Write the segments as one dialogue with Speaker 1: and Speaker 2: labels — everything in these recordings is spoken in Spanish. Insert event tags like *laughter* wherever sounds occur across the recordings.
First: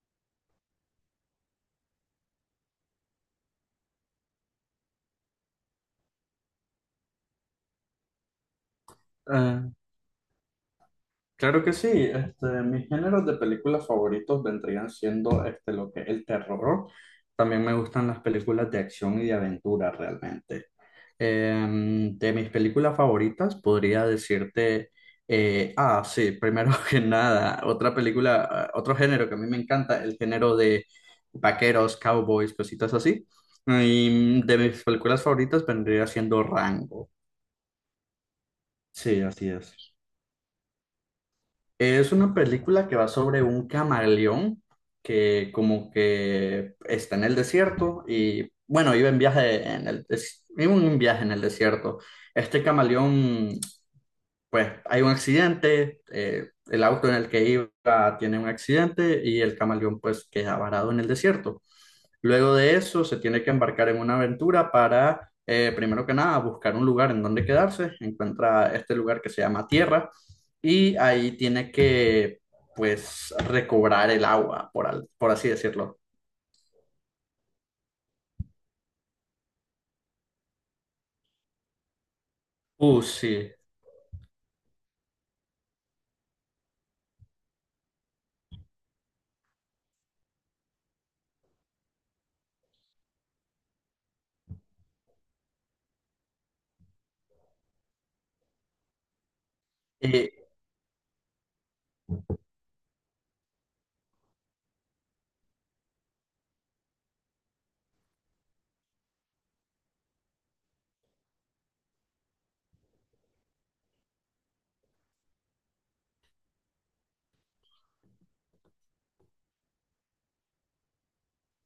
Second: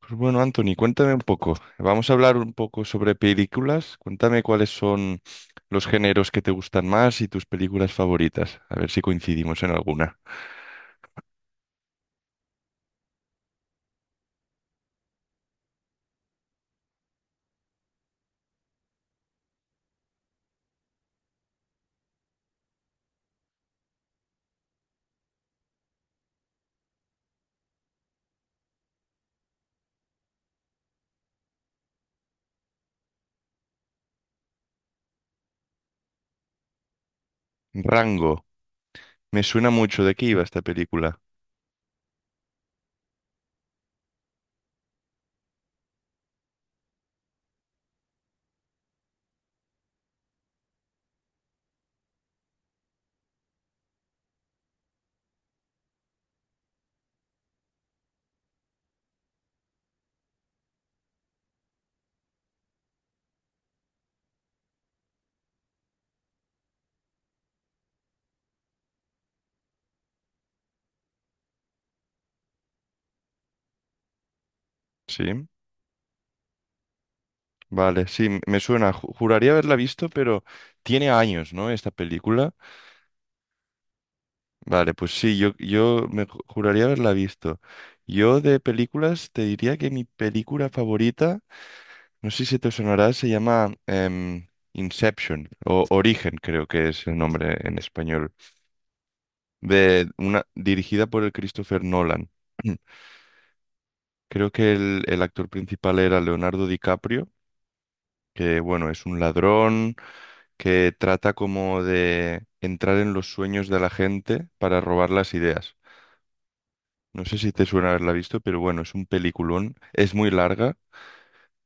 Speaker 1: Pues bueno, Anthony, cuéntame un poco. Vamos a hablar un poco sobre películas. Cuéntame cuáles son los géneros que te gustan más y tus películas favoritas. A ver si coincidimos en
Speaker 2: Eh,
Speaker 1: alguna.
Speaker 2: claro que sí, este, mis géneros de películas favoritos vendrían siendo este, lo que es el terror. También me gustan las películas de acción y de aventura realmente. De mis películas favoritas podría decirte, sí, primero *laughs* que nada, otra película, otro género que a mí me encanta, el género de vaqueros, cowboys, cositas así. Y de mis películas favoritas vendría siendo Rango.
Speaker 1: Rango.
Speaker 2: Sí,
Speaker 1: Me
Speaker 2: así
Speaker 1: suena
Speaker 2: es.
Speaker 1: mucho de qué iba esta película.
Speaker 2: Es una película que va sobre un camaleón que como que está en el desierto y bueno, iba en un viaje en el desierto. Este camaleón pues hay un accidente, el auto en el que iba tiene un accidente y el camaleón pues queda varado en el desierto. Luego de eso se tiene que embarcar en una aventura para, primero que nada, buscar un lugar en donde quedarse. Encuentra este lugar que se llama Tierra y ahí tiene que pues recobrar el agua,
Speaker 1: Sí,
Speaker 2: por así decirlo.
Speaker 1: vale, sí, me suena. Juraría haberla visto, pero tiene años, ¿no? Esta película.
Speaker 2: Sí.
Speaker 1: Vale, pues sí, yo me juraría haberla visto. Yo de películas te diría que mi película favorita. No sé si te sonará, se llama Inception o Origen, creo que es el nombre en español, de
Speaker 2: Eh,
Speaker 1: una dirigida por el Christopher Nolan. *clears throat* Creo que el actor principal era Leonardo DiCaprio, que bueno, es un ladrón que trata como de entrar en los sueños de la gente para robar las ideas. No sé si te suena haberla visto, pero bueno, es un peliculón. Es muy larga,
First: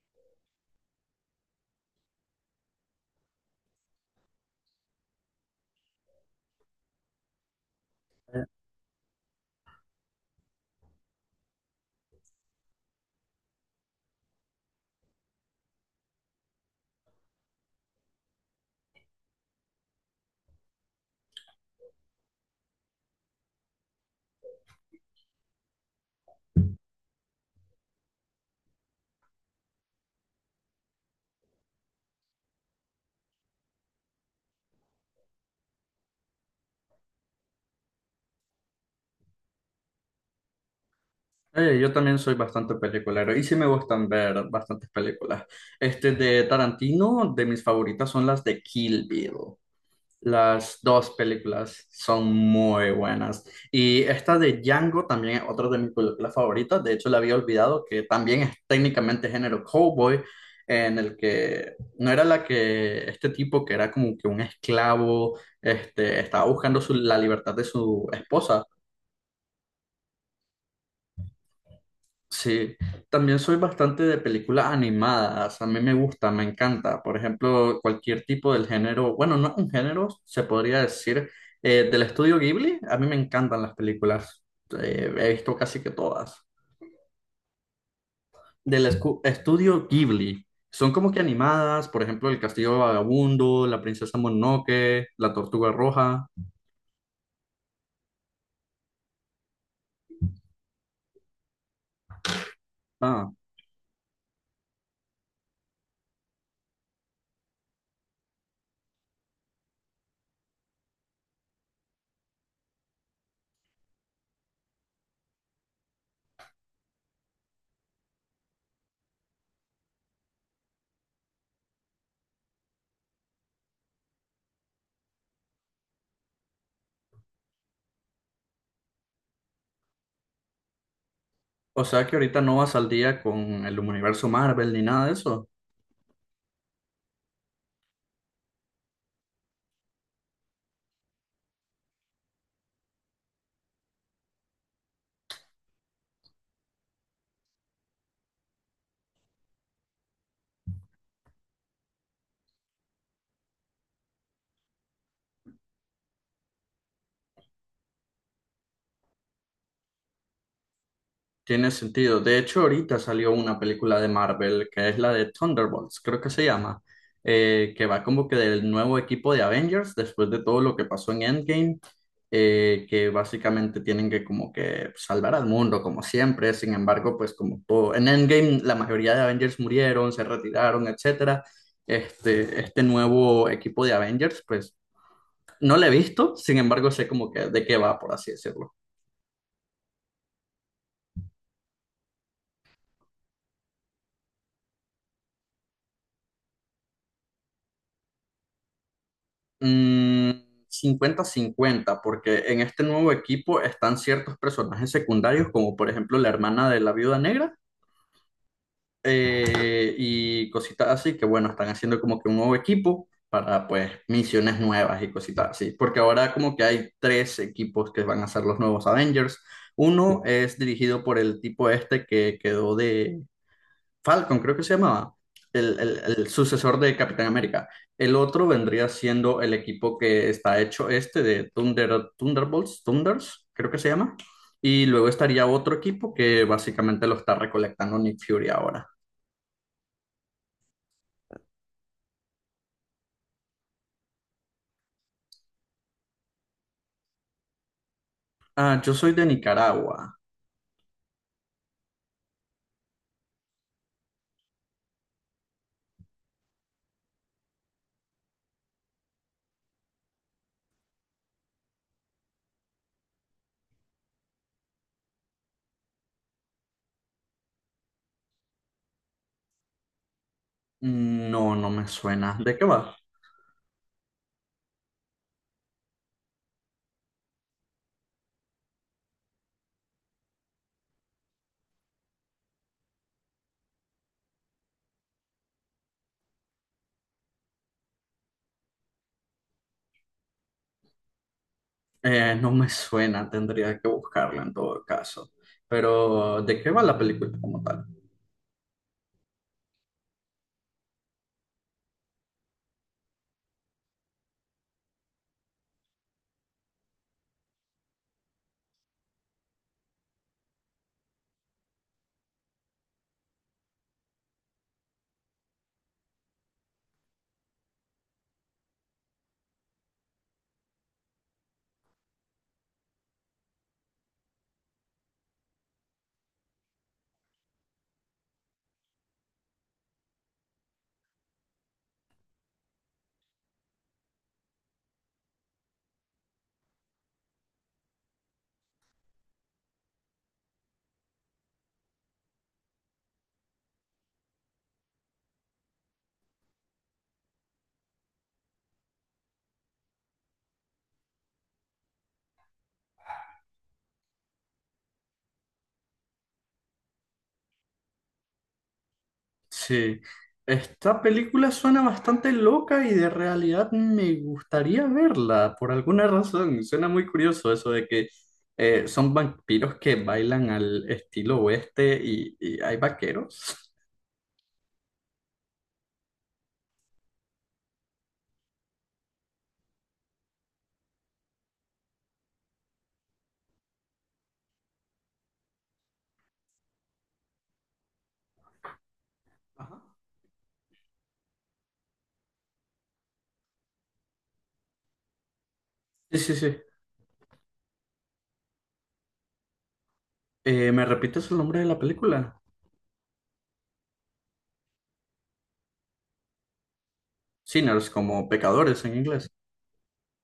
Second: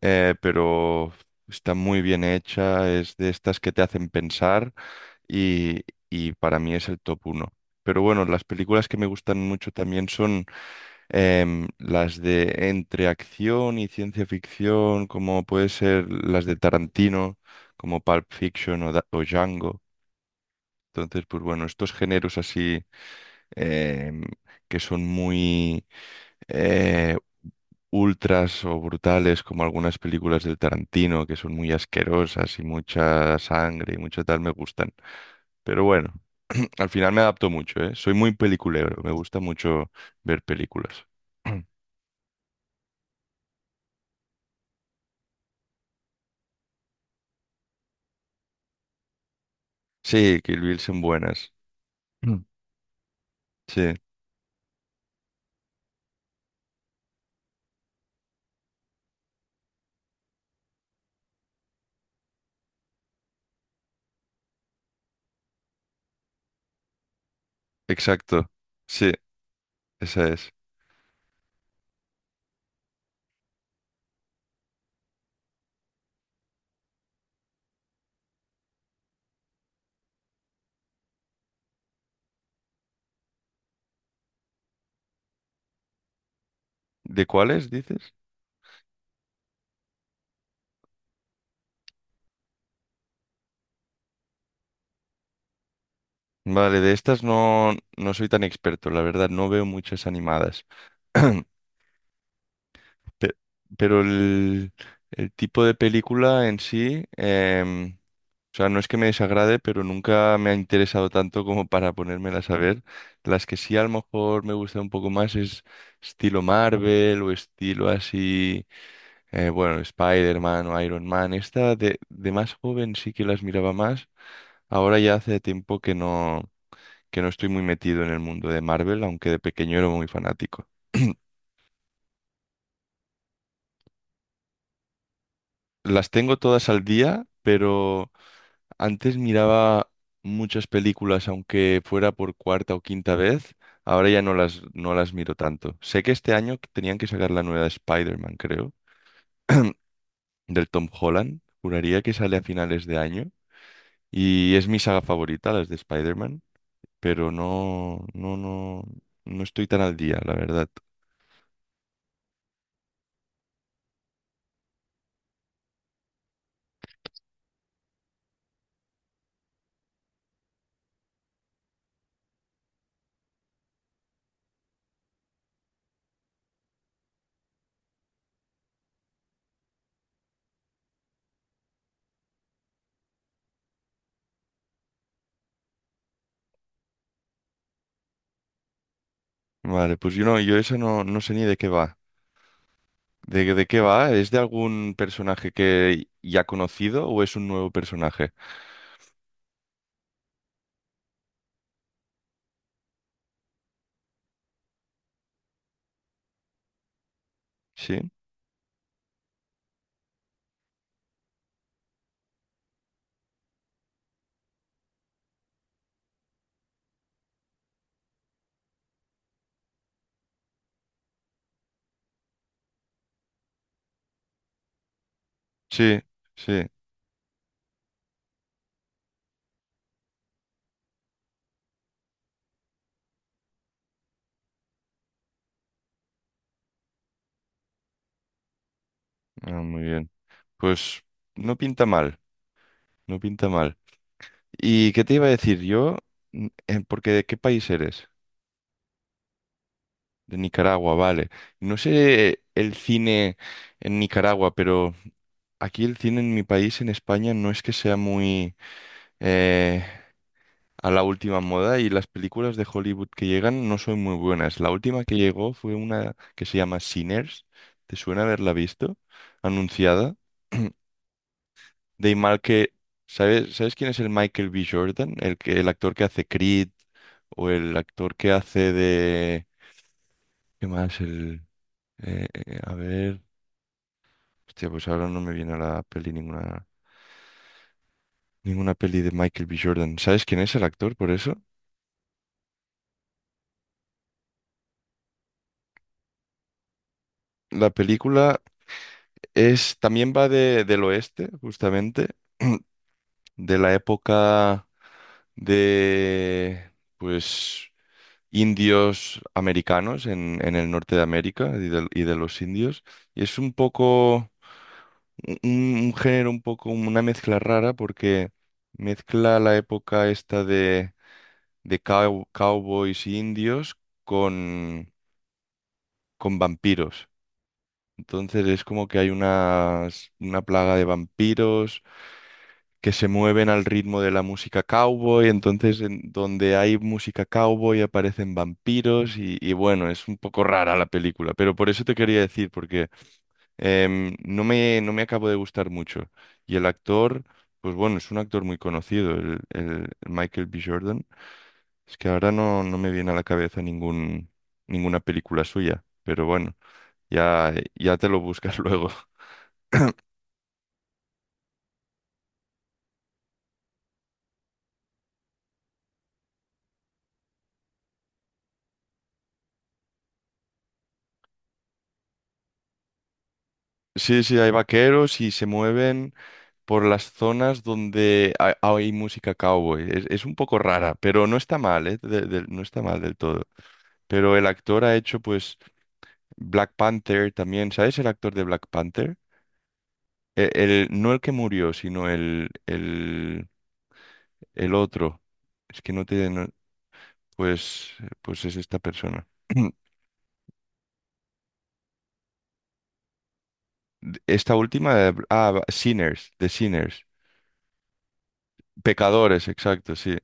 Speaker 1: pero está muy bien hecha. Es de estas que te hacen pensar y, y para mí es el top uno. Pero bueno, las películas que me gustan mucho también son las de entre acción y ciencia ficción, como puede ser las de Tarantino, como Pulp Fiction o, o Django. Entonces, pues bueno, estos géneros así, em, que son muy eh, ultras o brutales, como algunas películas del Tarantino, que son muy asquerosas y mucha sangre y mucho tal, me gustan. Pero bueno, *clears throat* al final me adapto mucho, ¿eh? Soy muy peliculero, me gusta mucho ver películas. *clears throat*
Speaker 2: Yo también soy bastante peliculero y sí me gustan ver bastantes películas. Este de Tarantino, de mis favoritas son las de Kill Bill.
Speaker 1: Sí, Kill Bill
Speaker 2: Las
Speaker 1: son
Speaker 2: dos
Speaker 1: buenas.
Speaker 2: películas son
Speaker 1: Mm.
Speaker 2: muy buenas.
Speaker 1: Sí,
Speaker 2: Y esta de Django también es otra de mis películas favoritas. De hecho, la había olvidado que también es técnicamente género cowboy, en el que no era la que este tipo que era como que un esclavo, este, estaba buscando la libertad de su
Speaker 1: exacto.
Speaker 2: esposa.
Speaker 1: Sí, esa es.
Speaker 2: Sí, también soy bastante de películas animadas, a mí me gusta, me encanta, por ejemplo, cualquier tipo del género, bueno, no un género, se podría decir, del estudio Ghibli, a mí me encantan las películas. He visto casi que todas,
Speaker 1: ¿De cuáles dices?
Speaker 2: del estudio Ghibli, son como que animadas, por ejemplo, El Castillo Vagabundo, La Princesa Mononoke, La Tortuga Roja.
Speaker 1: Vale, de estas no, no soy tan experto, la verdad, no veo muchas animadas. *clears throat*
Speaker 2: ah,
Speaker 1: Pe- Pero el tipo de película en sí, o sea, no es que me desagrade, pero nunca me ha interesado tanto como para ponérmelas a ver. Las que sí a lo mejor me gustan un poco más es estilo Marvel o estilo así, bueno, Spider-Man o Iron Man. Esta de más joven sí que las miraba más. Ahora ya hace tiempo que no, que no estoy muy metido en el mundo de Marvel, aunque de pequeño era muy fanático. *clears throat*
Speaker 2: o sea que ahorita no vas al día con el universo Marvel ni nada de eso.
Speaker 1: Las tengo todas al día, pero antes miraba muchas películas, aunque fuera por cuarta o quinta vez. Ahora ya no las miro tanto. Sé que este año tenían que sacar la nueva de Spider-Man, creo, *clears throat* del Tom Holland. Juraría que sale a finales de año. Y es mi saga favorita, las de Spider-Man, pero no, no estoy tan al día, la verdad.
Speaker 2: Tiene sentido. De hecho, ahorita salió una película de Marvel que es la de Thunderbolts, creo que se llama, que va como que del nuevo equipo de Avengers después de todo lo que pasó en Endgame, que básicamente tienen que como que salvar al mundo como siempre. Sin embargo, pues como todo en Endgame la mayoría de Avengers murieron, se retiraron, etcétera. Este nuevo equipo de Avengers, pues no lo he visto, sin embargo sé como que de qué va, por así decirlo.
Speaker 1: Vale, pues yo no, yo eso no, no sé ni de qué va. De qué va? ¿Es de algún personaje que ya conocido o es un nuevo personaje?
Speaker 2: Mm, cincuenta 50 porque en este nuevo equipo están ciertos personajes secundarios, como por ejemplo la hermana de la viuda negra,
Speaker 1: Sí,
Speaker 2: y cositas así, que bueno, están haciendo como que un nuevo equipo para pues misiones nuevas y cositas así, porque ahora como que hay tres equipos que van a ser los nuevos Avengers. Uno es dirigido por el tipo este que quedó de Falcon, creo que se llamaba, el,
Speaker 1: sí,
Speaker 2: el- el
Speaker 1: sí.
Speaker 2: sucesor de Capitán América. El otro vendría siendo el equipo que está hecho este de Thunderbolts, Thunders, creo que se llama. Y luego estaría otro equipo que básicamente lo está recolectando Nick Fury ahora.
Speaker 1: Ah, muy bien. Pues no pinta mal, no pinta mal. ¿Y qué te iba a decir yo? Porque ¿de qué país eres?
Speaker 2: Ah, yo soy de Nicaragua.
Speaker 1: De Nicaragua, vale. No sé el cine en Nicaragua, pero aquí el cine en mi país, en España, no es que sea muy eh, a la última moda, y las películas de Hollywood que llegan no son muy buenas. La última que llegó fue una que se llama Sinners. ¿Te suena haberla visto? Anunciada.
Speaker 2: No, no me
Speaker 1: De
Speaker 2: suena.
Speaker 1: mal
Speaker 2: ¿De qué
Speaker 1: que,
Speaker 2: va?
Speaker 1: ¿sabes quién es el Michael B. Jordan? El que, el actor que hace Creed o el actor que hace de... ¿Qué más? El, a ver... Hostia, pues ahora no me viene a la peli ninguna, ninguna peli de Michael B. Jordan. ¿Sabes quién es el actor por eso?
Speaker 2: No me suena, tendría que buscarlo en todo caso. Pero, ¿de qué va la película como
Speaker 1: La
Speaker 2: tal?
Speaker 1: película es, también va de, del oeste, justamente, *clears throat* de la época de, pues, indios americanos en el norte de América y de los indios. Y es un poco, un género un poco, una mezcla rara porque mezcla la época esta de cowboys e indios con, con vampiros. Entonces es como que hay una plaga de vampiros que se mueven al ritmo de la música cowboy, entonces en donde hay música cowboy aparecen vampiros y bueno, es un poco rara la película, pero por eso te quería decir, porque no me acabo de gustar mucho. Y el actor, pues bueno, es un actor muy conocido, el Michael B. Jordan. Es que ahora no, no me viene a la cabeza ningún, ninguna película suya, pero bueno, ya, ya te lo buscas *laughs* luego.
Speaker 2: Sí, esta película suena bastante loca y de realidad me gustaría verla por alguna *laughs* razón. Suena muy curioso eso de que son vampiros que bailan al estilo oeste y hay vaqueros.
Speaker 1: Sí, sí, hay vaqueros y se mueven por las zonas donde hay música cowboy. Es un poco rara, pero no está mal, ¿eh? No está mal del todo. Pero el actor ha hecho, pues, Black Panther también. ¿Sabes el actor de Black Panther?
Speaker 2: Ajá.
Speaker 1: El, no el que murió, sino el otro. Es que no
Speaker 2: Sí,
Speaker 1: te...
Speaker 2: sí,
Speaker 1: no,
Speaker 2: sí.
Speaker 1: pues, pues es esta persona. *clears throat*
Speaker 2: ¿Me repites el nombre de la película?
Speaker 1: Esta última de... Ah, Sinners, de Sinners.
Speaker 2: Sinners, como pecadores en inglés.
Speaker 1: Pecadores, exacto, sí.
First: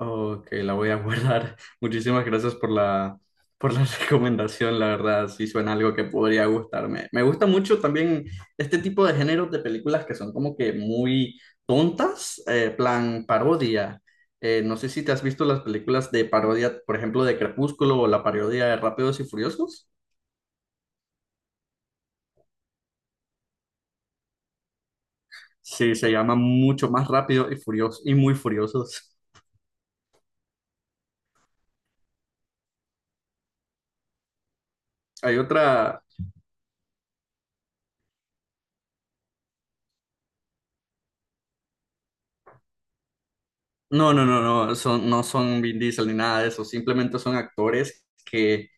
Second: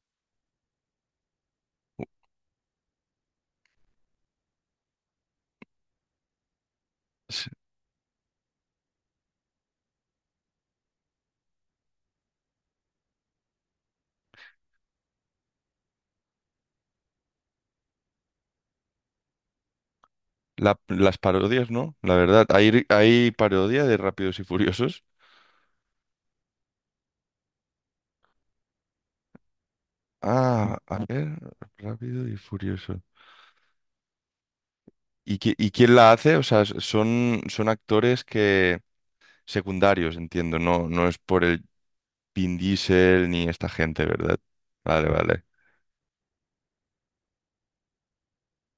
Speaker 2: Ok, la voy a guardar. *laughs* Muchísimas gracias por la *laughs* recomendación, la verdad, sí suena algo que podría gustarme. Me gusta
Speaker 1: S-
Speaker 2: mucho también este tipo de géneros de películas que son como que muy tontas, plan parodia. No sé si te has visto las películas de parodia, por ejemplo, de Crepúsculo o la parodia de Rápidos y Furiosos.
Speaker 1: la- las parodias, ¿no? La verdad, hay parodia de Rápidos y Furiosos.
Speaker 2: Sí, se llama mucho más Rápido y Furioso y muy Furiosos.
Speaker 1: Ah, a ver, Rápido y Furioso. ¿Y,
Speaker 2: Hay
Speaker 1: y quién
Speaker 2: otra.
Speaker 1: la hace? O sea, son, son actores que secundarios, entiendo. No, no es por el Vin Diesel ni esta gente,
Speaker 2: No, no,
Speaker 1: ¿verdad?
Speaker 2: no, no,
Speaker 1: Vale,
Speaker 2: son, no
Speaker 1: vale.
Speaker 2: son Vin Diesel ni nada de eso, simplemente son actores que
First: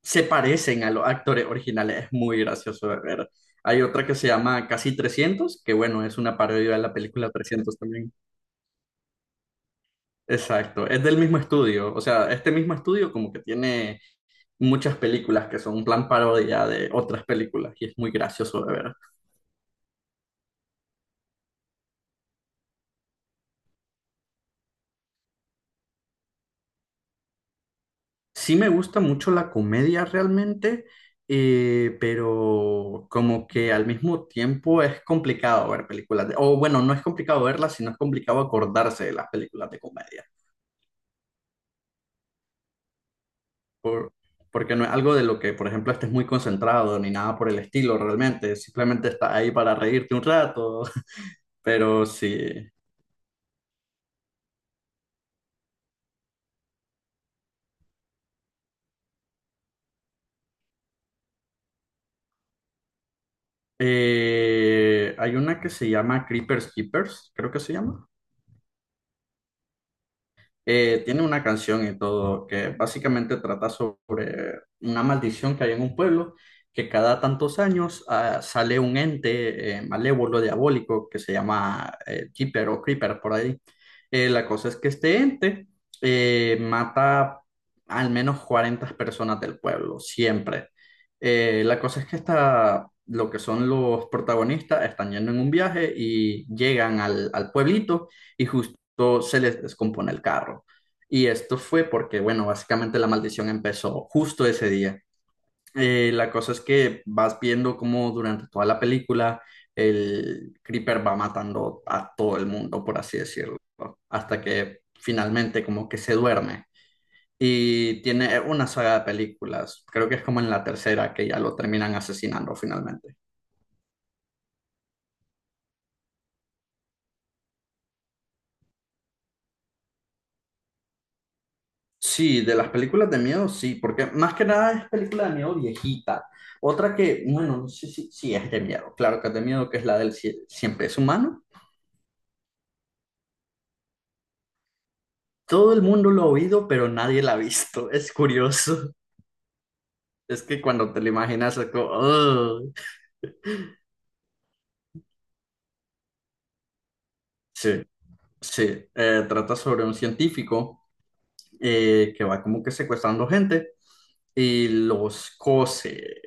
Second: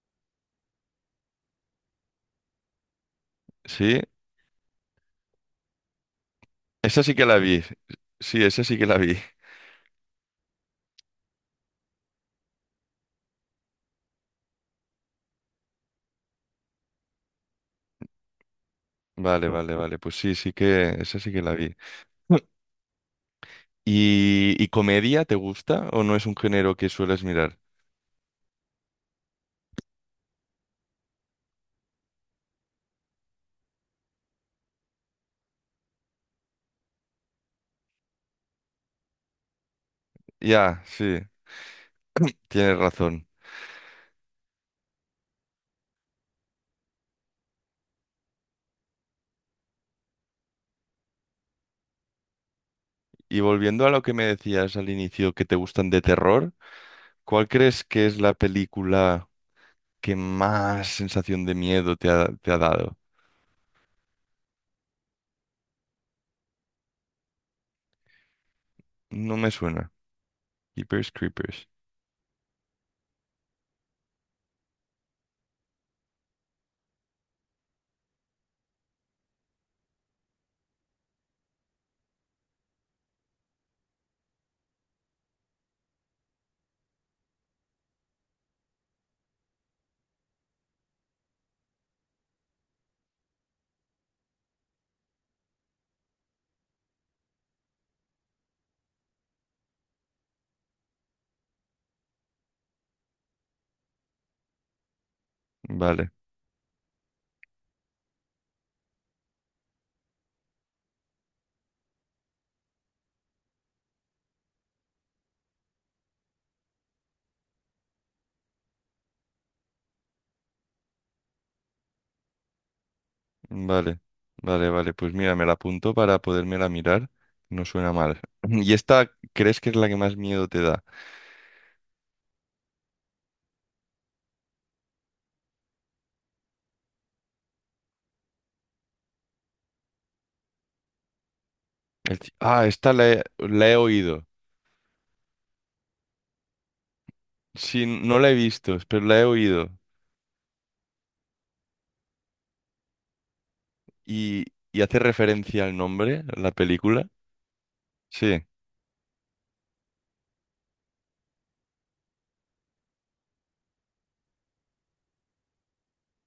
Speaker 2: se parecen a los actores originales, es muy gracioso de ver. Hay
Speaker 1: Sí,
Speaker 2: otra que se llama Casi Trescientos, que bueno, es una parodia de la
Speaker 1: esa sí que
Speaker 2: película
Speaker 1: la vi.
Speaker 2: 300 también.
Speaker 1: Sí, esa sí que la vi. *laughs*
Speaker 2: Exacto, es del mismo estudio, o sea, este mismo estudio como que tiene muchas películas que son un plan parodia de otras películas y es muy gracioso de ver.
Speaker 1: Vale, vale, vale. Pues sí, sí que esa sí que la vi. *laughs* ¿Y, y comedia te gusta o no es un género que sueles mirar?
Speaker 2: Sí me gusta mucho la comedia realmente, pero como que al mismo tiempo es complicado ver películas o bueno, no es complicado verlas, sino es complicado acordarse de las películas de comedia,
Speaker 1: Ya, sí, *clears throat* tienes razón.
Speaker 2: por- porque no es algo de lo que, por ejemplo, estés muy concentrado ni nada por el estilo realmente, simplemente estás ahí para reírte un rato, *laughs* pero sí.
Speaker 1: Y volviendo a lo que me decías al inicio, que te gustan de terror. ¿Cuál crees que es la película que más sensación de miedo te ha dado?
Speaker 2: Hay una que se llama Creepers Keepers, creo que se llama.
Speaker 1: No me suena. Keepers
Speaker 2: Tiene una
Speaker 1: Creepers.
Speaker 2: canción y todo que básicamente trata sobre una maldición que hay en un pueblo que cada tantos años sale un ente malévolo, diabólico, que se llama Jeeper o Creeper por ahí. La cosa es que este ente mata al menos 40 personas del pueblo, siempre. La cosa es que esta, lo que son los protagonistas están yendo en un viaje y llegan al pueblito y justo esto se les descompone el carro. Y esto fue porque, bueno, básicamente la maldición empezó justo ese día.
Speaker 1: Vale,
Speaker 2: La cosa es que vas viendo cómo durante toda la película el Creeper va matando a todo el mundo, por así decirlo, hasta que finalmente como que se duerme. Y tiene una saga de películas, creo que es como en la tercera que ya lo terminan asesinando finalmente.
Speaker 1: vale, vale, vale. Pues mira, me la apunto para podérmela mirar. No suena mal. *laughs* *clears throat* ¿Y esta crees que es la que más miedo te da?
Speaker 2: Sí, de las películas de miedo, sí, porque más que nada es película de miedo viejita. Otra que, bueno, no sé si, si es de miedo, claro que es de miedo, que es la del cien Siempre es humano.
Speaker 1: Ah, esta la he oído.
Speaker 2: Todo el mundo lo ha oído, pero nadie la ha
Speaker 1: Sí,
Speaker 2: visto. *laughs* Es
Speaker 1: no la he visto,
Speaker 2: curioso.
Speaker 1: pero la he oído.
Speaker 2: Es que cuando te lo imaginas, es como, "Ugh".
Speaker 1: ¿Y, y hace referencia al nombre, la película?
Speaker 2: Sí,
Speaker 1: Sí,
Speaker 2: sí. Trata sobre un científico que va como que secuestrando gente y los cose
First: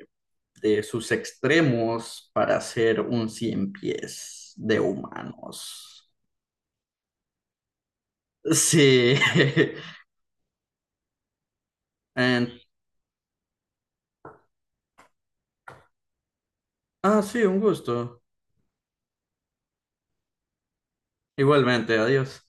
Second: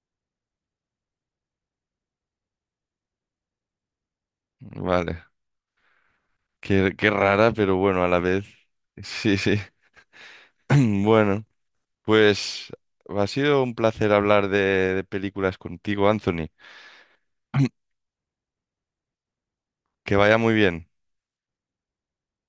Speaker 2: de sus extremos para hacer un cien pies de
Speaker 1: vale.
Speaker 2: humanos.
Speaker 1: Qué, qué rara, pero bueno, a la vez. *laughs*
Speaker 2: Sí.
Speaker 1: Sí, sí.
Speaker 2: *laughs*
Speaker 1: *clears throat* Bueno.
Speaker 2: En-
Speaker 1: Pues ha sido un placer hablar de películas contigo, Anthony.
Speaker 2: Ah, sí, un gusto.
Speaker 1: Que vaya muy bien.
Speaker 2: Igualmente, adiós.